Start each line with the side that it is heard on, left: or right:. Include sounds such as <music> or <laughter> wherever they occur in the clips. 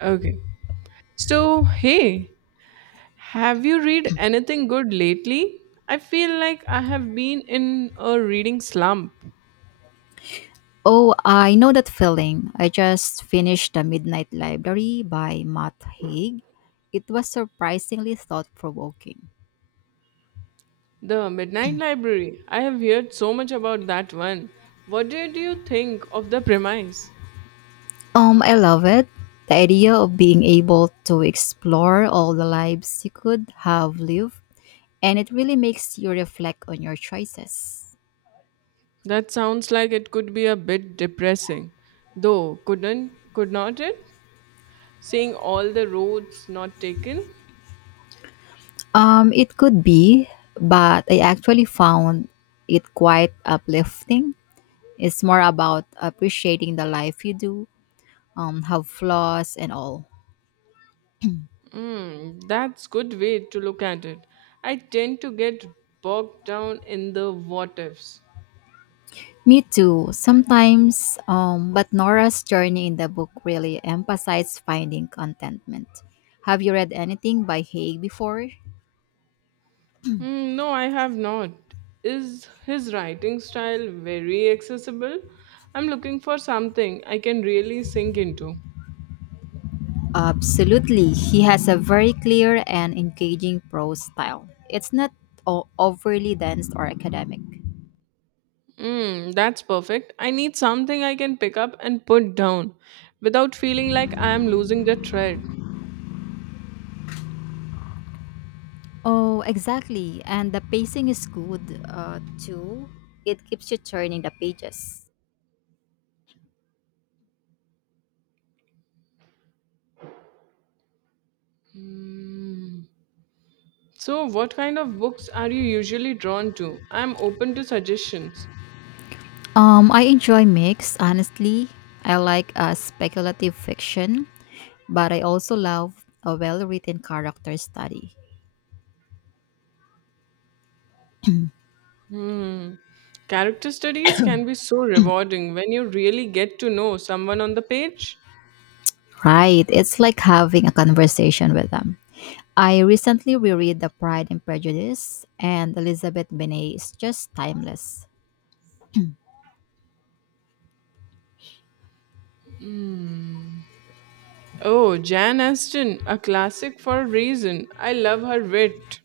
right: Okay. So, hey, have you read anything good lately? I feel like I have been in a reading slump.
left: Oh, I know that feeling. I just finished The Midnight Library by Matt Haig. It was surprisingly thought provoking.
right: The Midnight Library. I have heard so much about that one. What did you think of the premise?
left: I love it. The idea of being able to explore all the lives you could have lived, and it really makes you reflect on your choices.
right: That sounds like it could be a bit depressing. Though, could not it? Seeing all the roads not taken?
left: It could be, but I actually found it quite uplifting. It's more about appreciating the life you do, have flaws and all.
right: That's good way to look at it. I tend to get bogged down in the what ifs.
left: Me too. Sometimes, but Nora's journey in the book really emphasized finding contentment. Have you read anything by Haig before?
right: No, I have not. Is his writing style very accessible? I'm looking for something I can really sink into.
left: Absolutely. He has a very clear and engaging prose style. It's not overly dense or academic.
right: That's perfect. I need something I can pick up and put down without feeling like I am losing the thread.
left: Oh, exactly. And the pacing is good too. It keeps you turning the pages.
right: So, what kind of books are you usually drawn to? I'm open to suggestions.
left: I enjoy mix, honestly. I like speculative fiction, but I also love a well written character study.
right: Hmm. Character studies can be so rewarding when you really get to know someone on the page.
left: Right, it's like having a conversation with them. I recently reread The Pride and Prejudice, and Elizabeth Bennet is just timeless.
right: Oh, Jan Aston, a classic for a reason. I love her wit.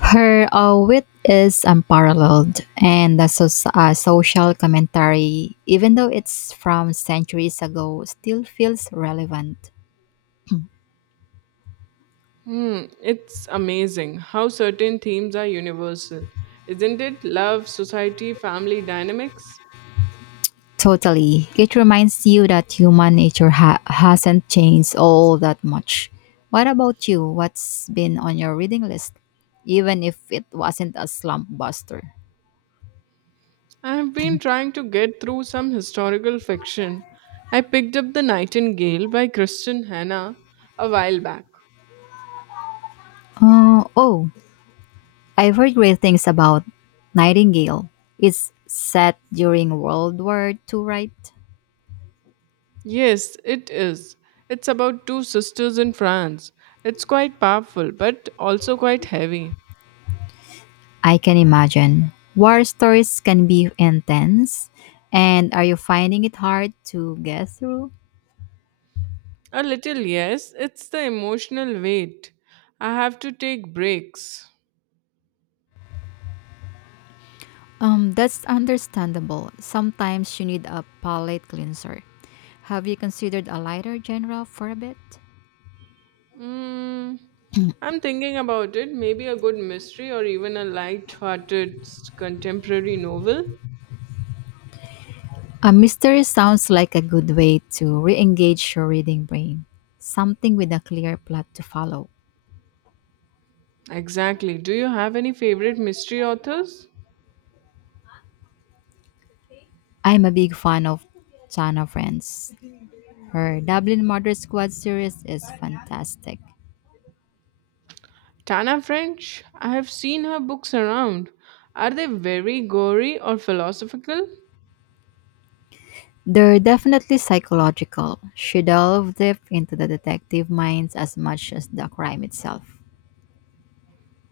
left: Her wit is unparalleled, and the social commentary, even though it's from centuries ago, still feels relevant.
right: It's amazing how certain themes are universal. Isn't it? Love, society, family dynamics.
left: Totally. It reminds you that human nature hasn't changed all that much. What about you? What's been on your reading list? Even if it wasn't a slump buster.
right: I have been trying to get through some historical fiction. I picked up The Nightingale by Kristen Hannah a while back.
left: Oh, I've heard great things about Nightingale. It's set during World War II, right?
right: Yes, it is. It's about two sisters in France. It's quite powerful, but also quite heavy.
left: I can imagine. War stories can be intense. And are you finding it hard to get through?
right: A little, yes. It's the emotional weight. I have to take breaks.
left: That's understandable. Sometimes you need a palate cleanser. Have you considered a lighter genre for a bit?
right: Mm, I'm thinking about it. Maybe a good mystery or even a light-hearted contemporary novel.
left: A mystery sounds like a good way to re engage your reading brain. Something with a clear plot to follow.
right: Exactly. Do you have any favorite mystery authors?
left: I'm a big fan of Chana Friends. Her Dublin Murder Squad series is fantastic.
right: Tana French. I have seen her books around. Are they very gory or philosophical?
left: They're definitely psychological. She delves deep into the detective minds as much as the crime itself.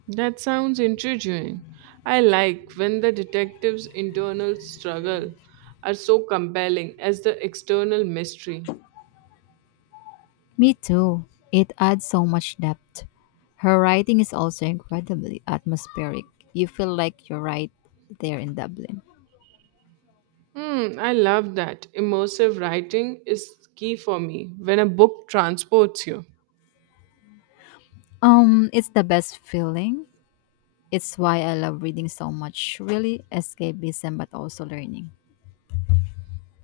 right: That sounds intriguing. I like when the detective's internal struggle are so compelling as the external mystery.
left: Me too. It adds so much depth. Her writing is also incredibly atmospheric. You feel like you're right there in Dublin.
right: I love that. Immersive writing is key for me when a book transports you.
left: It's the best feeling. It's why I love reading so much. Really escapism but also learning.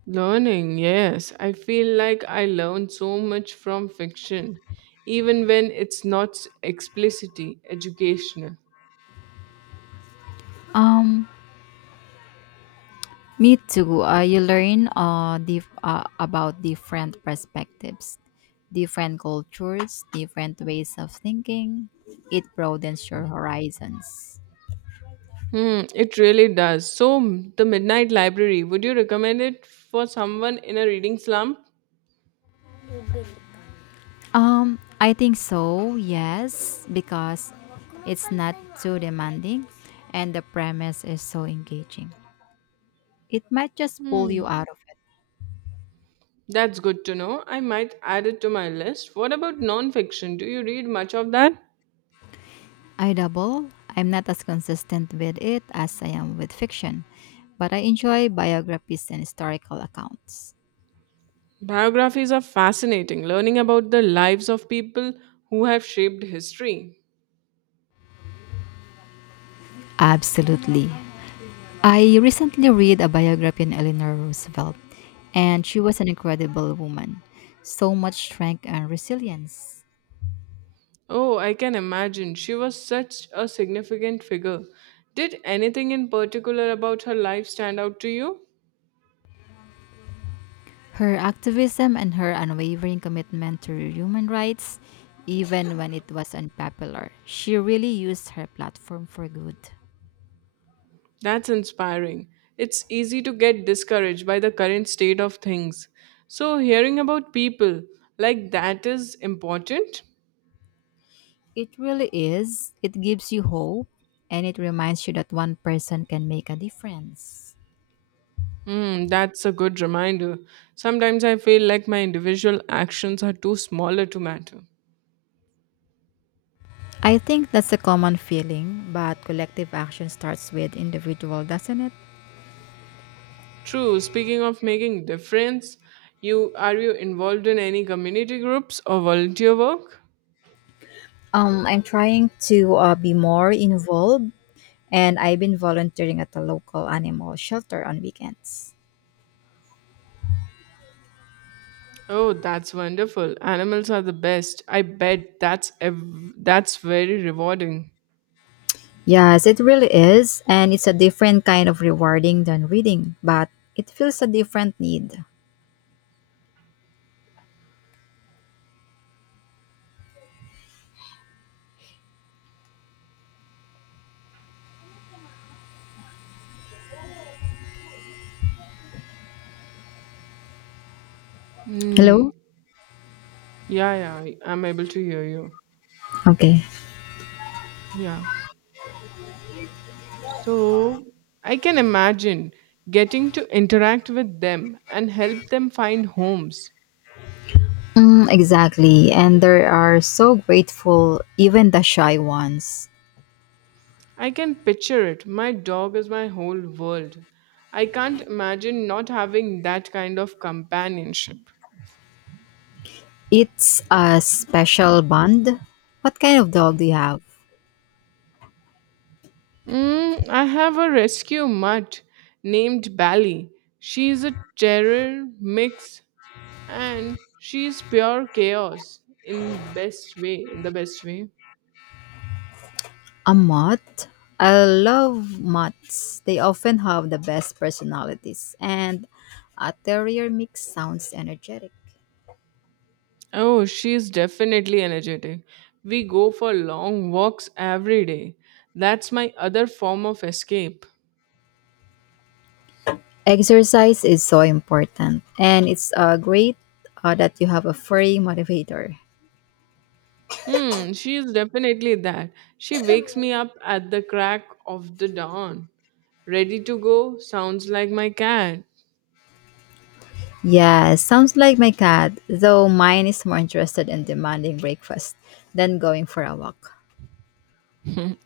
right: Learning, yes. I feel like I learn so much from fiction, even when it's not explicitly educational.
left: Um, Me too. You learn about different perspectives, different cultures, different ways of thinking. It broadens your horizons.
right: It really does. So, the Midnight Library, would you recommend it for someone in a reading slump?
left: I think so, yes, because it's not too demanding and the premise is so engaging. It might just pull you out of it.
right: That's good to know. I might add it to my list. What about nonfiction? Do you read much of that?
left: I double. I'm not as consistent with it as I am with fiction, but I enjoy biographies and historical accounts.
right: Biographies are fascinating, learning about the lives of people who have shaped history.
left: Absolutely. I recently read a biography on Eleanor Roosevelt, and she was an incredible woman. So much strength and resilience.
right: Oh, I can imagine. She was such a significant figure. Did anything in particular about her life stand out to you?
left: Her activism and her unwavering commitment to human rights, even when it was unpopular, she really used her platform for good.
right: That's inspiring. It's easy to get discouraged by the current state of things. So, hearing about people like that is important.
left: It really is. It gives you hope and it reminds you that one person can make a difference.
right: That's a good reminder. Sometimes I feel like my individual actions are too smaller to matter.
left: I think that's a common feeling, but collective action starts with individual, doesn't it?
right: True. Speaking of making difference, you are you involved in any community groups or volunteer work?
left: I'm trying to be more involved, and I've been volunteering at a local animal shelter on weekends.
right: Oh, that's wonderful. Animals are the best. I bet that's very rewarding.
left: Yes, it really is. And it's a different kind of rewarding than reading, but it feels a different need.
right: Hmm.
left: Hello?
right: Yeah, yeah, I'm able to hear you.
left: Okay.
right: Yeah. So I can imagine getting to interact with them and help them find homes.
left: Mm, exactly. And they are so grateful, even the shy ones.
right: I can picture it. My dog is my whole world. I can't imagine not having that kind of companionship.
left: It's a special bond. What kind of dog do you have?
right: I have a rescue mutt named Bally. She's a terror mix and she's pure chaos in the best way.
left: A mutt? I love mutts. They often have the best personalities, and a terrier mix sounds energetic.
right: Oh, she's definitely energetic. We go for long walks every day. That's my other form of escape.
left: Exercise is so important, and it's great that you have a furry motivator.
right: She is definitely that. She wakes me up at the crack of the dawn. Ready to go? Sounds like my cat.
left: Yeah, sounds like my cat, though mine is more interested in demanding breakfast than going for a walk.
right: <laughs>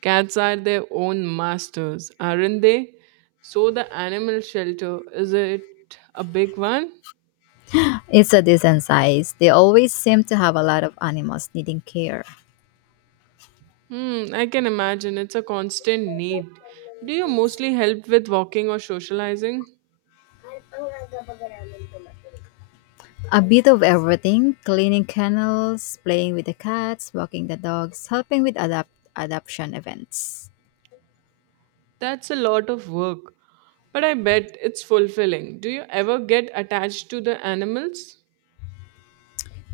right: Cats are their own masters, aren't they? So the animal shelter, is it a big one?
left: It's a decent size. They always seem to have a lot of animals needing care.
right: I can imagine. It's a constant need. Do you mostly help with walking or socializing?
left: A bit of everything cleaning kennels, playing with the cats, walking the dogs, helping with adoption events.
right: That's a lot of work. But I bet it's fulfilling. Do you ever get attached to the animals?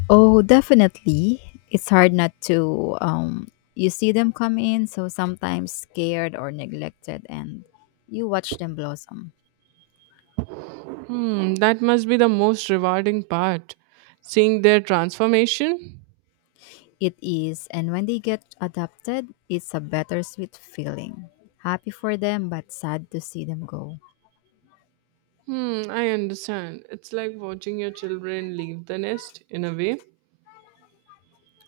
left: Oh, definitely. It's hard not to. You see them come in, so sometimes scared or neglected, and you watch them blossom.
right: That must be the most rewarding part. Seeing their transformation?
left: It is, and when they get adopted, it's a bittersweet feeling. Happy for them, but sad to see them go.
right: I understand. It's like watching your children leave the nest in a way.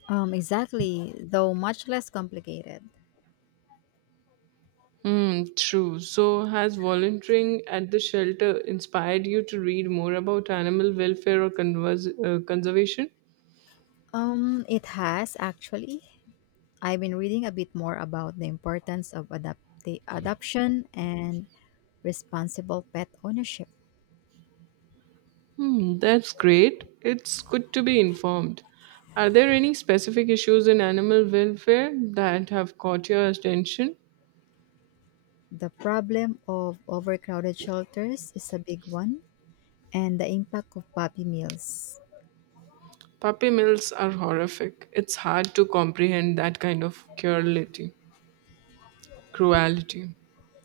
left: Exactly, though much less complicated.
right: True. So, has volunteering at the shelter inspired you to read more about animal welfare or convers conservation?
left: It has actually. I've been reading a bit more about the importance of adoption and responsible pet ownership.
right: That's great. It's good to be informed. Are there any specific issues in animal welfare that have caught your attention?
left: The problem of overcrowded shelters is a big one, and the impact of puppy mills.
right: Puppy mills are horrific. It's hard to comprehend that kind of cruelty. Cruelty.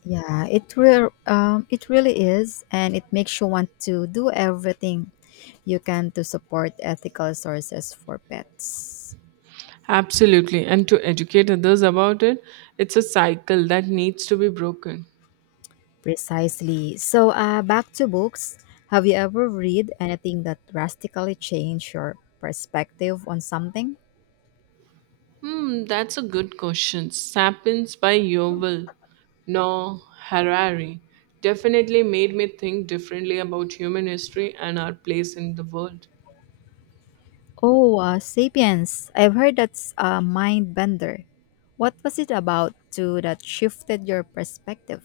left: Yeah, it really is, and it makes you want to do everything you can to support ethical sources for pets.
right: Absolutely. And to educate others about it, it's a cycle that needs to be broken.
left: Precisely. So, back to books. Have you ever read anything that drastically changed your perspective on something?
right: That's a good question. Sapiens by Yuval Noah Harari definitely made me think differently about human history and our place in the world.
left: Oh, Sapiens. I've heard that's a mind bender. What was it about too that shifted your perspective?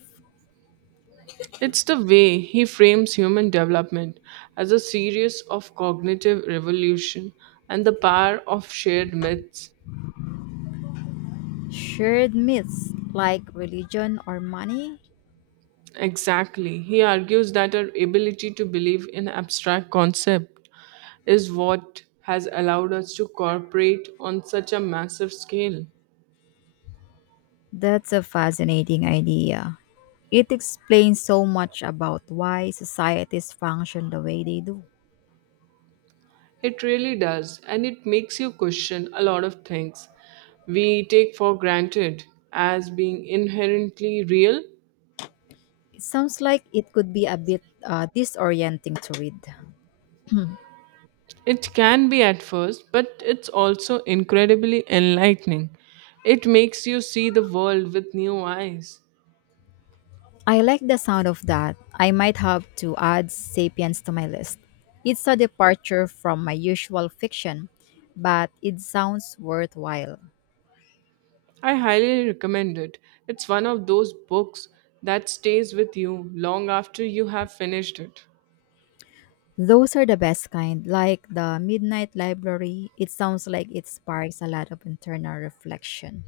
right: It's the way he frames human development as a series of cognitive revolution and the power of shared myths.
left: Shared myths like religion or money?
right: Exactly. He argues that our ability to believe in abstract concept is what has allowed us to cooperate on such a massive scale.
left: That's a fascinating idea. It explains so much about why societies function the way they do.
right: It really does, and it makes you question a lot of things we take for granted as being inherently real.
left: It sounds like it could be a bit disorienting to read.
right: It can be at first, but it's also incredibly enlightening. It makes you see the world with new eyes.
left: I like the sound of that. I might have to add Sapiens to my list. It's a departure from my usual fiction, but it sounds worthwhile.
right: I highly recommend it. It's one of those books that stays with you long after you have finished it.
left: Those are the best kind, like the Midnight Library. It sounds like it sparks a lot of internal reflection.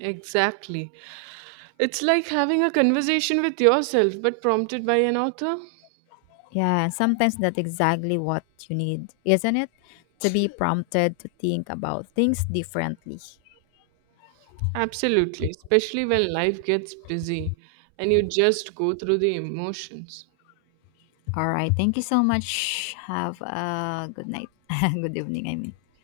right: Exactly. It's like having a conversation with yourself, but prompted by an author.
left: Yeah, and sometimes that's exactly what you need, isn't it? To be prompted to think about things differently.
right: Absolutely, especially when life gets busy and you just go through the emotions.
left: All right, thank you so much. Have a good night. <laughs> good evening, I mean.